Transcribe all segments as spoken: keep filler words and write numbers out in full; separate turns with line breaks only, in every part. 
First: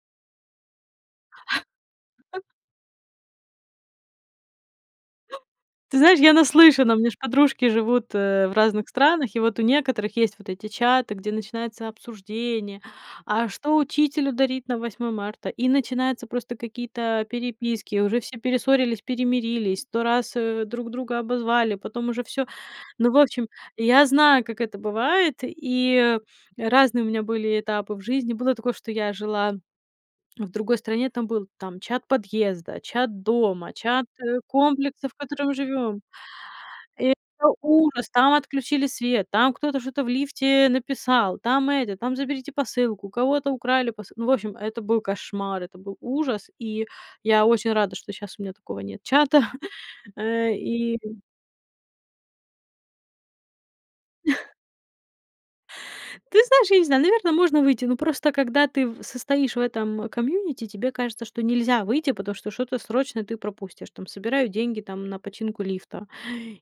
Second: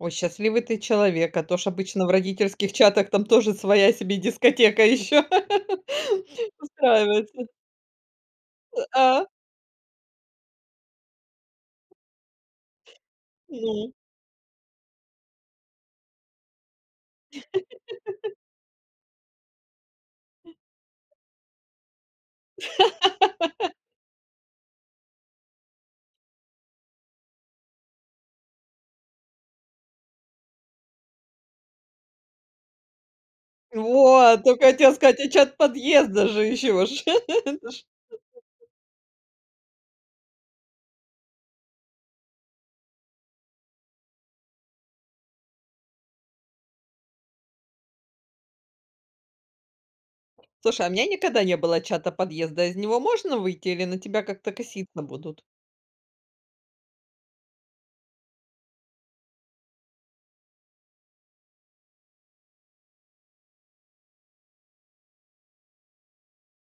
О, счастливый ты человек, а то ж обычно в родительских чатах там тоже своя себе дискотека ещё
Ты знаешь, я наслышана, у меня ж
устраивается.
подружки живут, э, в
Ы
разных
а.
странах, и вот у некоторых есть вот эти чаты, где начинается обсуждение: "А что
Ну.
учителю дарить на Восьмое марта?" И начинаются просто какие-то, а, переписки, уже все перессорились, перемирились, сто раз, э, друг друга обозвали, потом уже всё. Ну, в общем, и я знаю, как это бывает, и, а, разные у меня были этапы в жизни. Было такое, что я жила, а, в другой стране. Там был там чат подъезда, чат дома,
И
чат, э,
вот, тока хотела
комплекса, в
сказать, и
котором
чат
живём.
подъезда же ещё ж.
И это
Это ж
ужас. Там отключили свет, там кто-то что-то в лифте написал, там это, там заберите посылку, у кого-то украли посылку. Ну, в общем, это был кошмар, это был ужас. И я очень рада, что щас у меня такого нет чата, э,
Слушай, а у
и
меня никогда не было чата подъезда, из него можно выйти или на тебя как-то коситься будут?
Ты знаешь, я не знаю, наверно, можно выйти. Но просто когда ты в состоишь в этом, комьюнити, тебе кажется, что нельзя выйти, потому что что-то срочное ты пропустишь. Там собирают деньги, там, на починку лифта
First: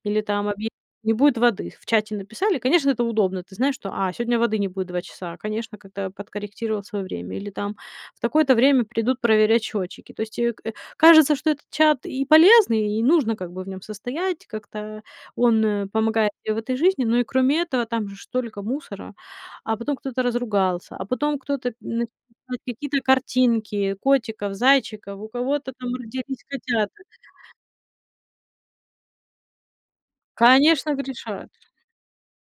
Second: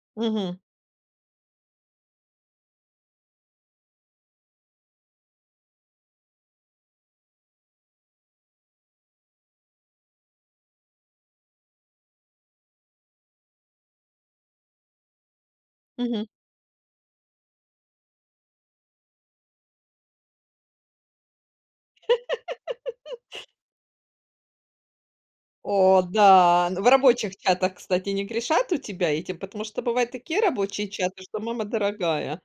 или там
Мгм.
объя там не будет воды. В чате написали, конечно, это удобно. Ты знаешь, что: "А, сегодня воды не будет два часа". А, конечно, как-то подкорректировал своё время или там: "В такое-то время придут проверять счётчики". То есть, э, к э, кажется, что этот чат и полезный, и нужно как бы в нём состоять, как-то он, э,
Мгм.
помогает мне в этой жизни. Но и кроме этого, там же ж столько мусора, а потом кто-то разругался, а потом кто-то мн [unintelligible] какие-то картинки котиков, зайчиков, у кого-то там
О
родились
да, н в
котята.
рабочих чатах, кстати, не грешат у тебя этим? Потому что бывают такие рабочие
Конечно,
чаты, что
грешат.
мама дорогая.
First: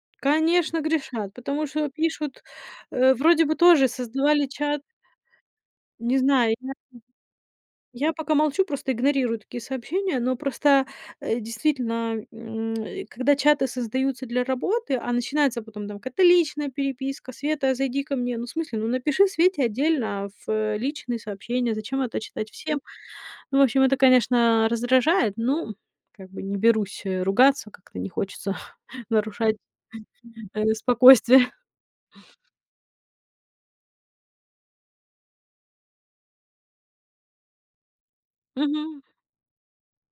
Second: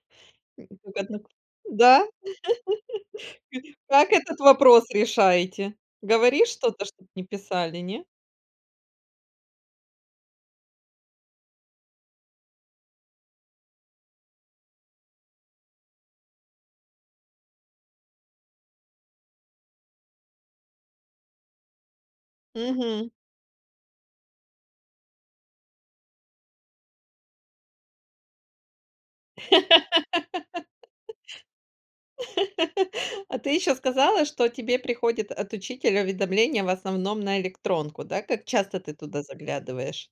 М
Конечно,
выгодно к
грешат. Потому что
Да?
пишут, э, вроде бы
Кы
тоже
как этот
создавали чат.
вопрос решаете?
Не
Говоришь
знаю, я
что-то, чтоб не писали, не?
Я пока молчу, просто игнорирую такие сообщения, но просто, э, действительно, м, э, когда чаты создаются для работы, а, начинается потом там какая-то личная переписка: "Света, а, зайди ко мне". Ну, в смысле, ну, напиши Свете отдельно, а, фэ личные сообщения, зачем это читать всем?
Мгм.
Ну в общем, это, конечно, раздражает. Ну, как бы не берусь, э, ругаться, как-то не хочется нарушать, а, ну спокойствие.
А ты ещё сказала, что тебе приходит от учителя уведомление в основном на электронку, да. Как часто ты
Мгм.
туда заглядываешь?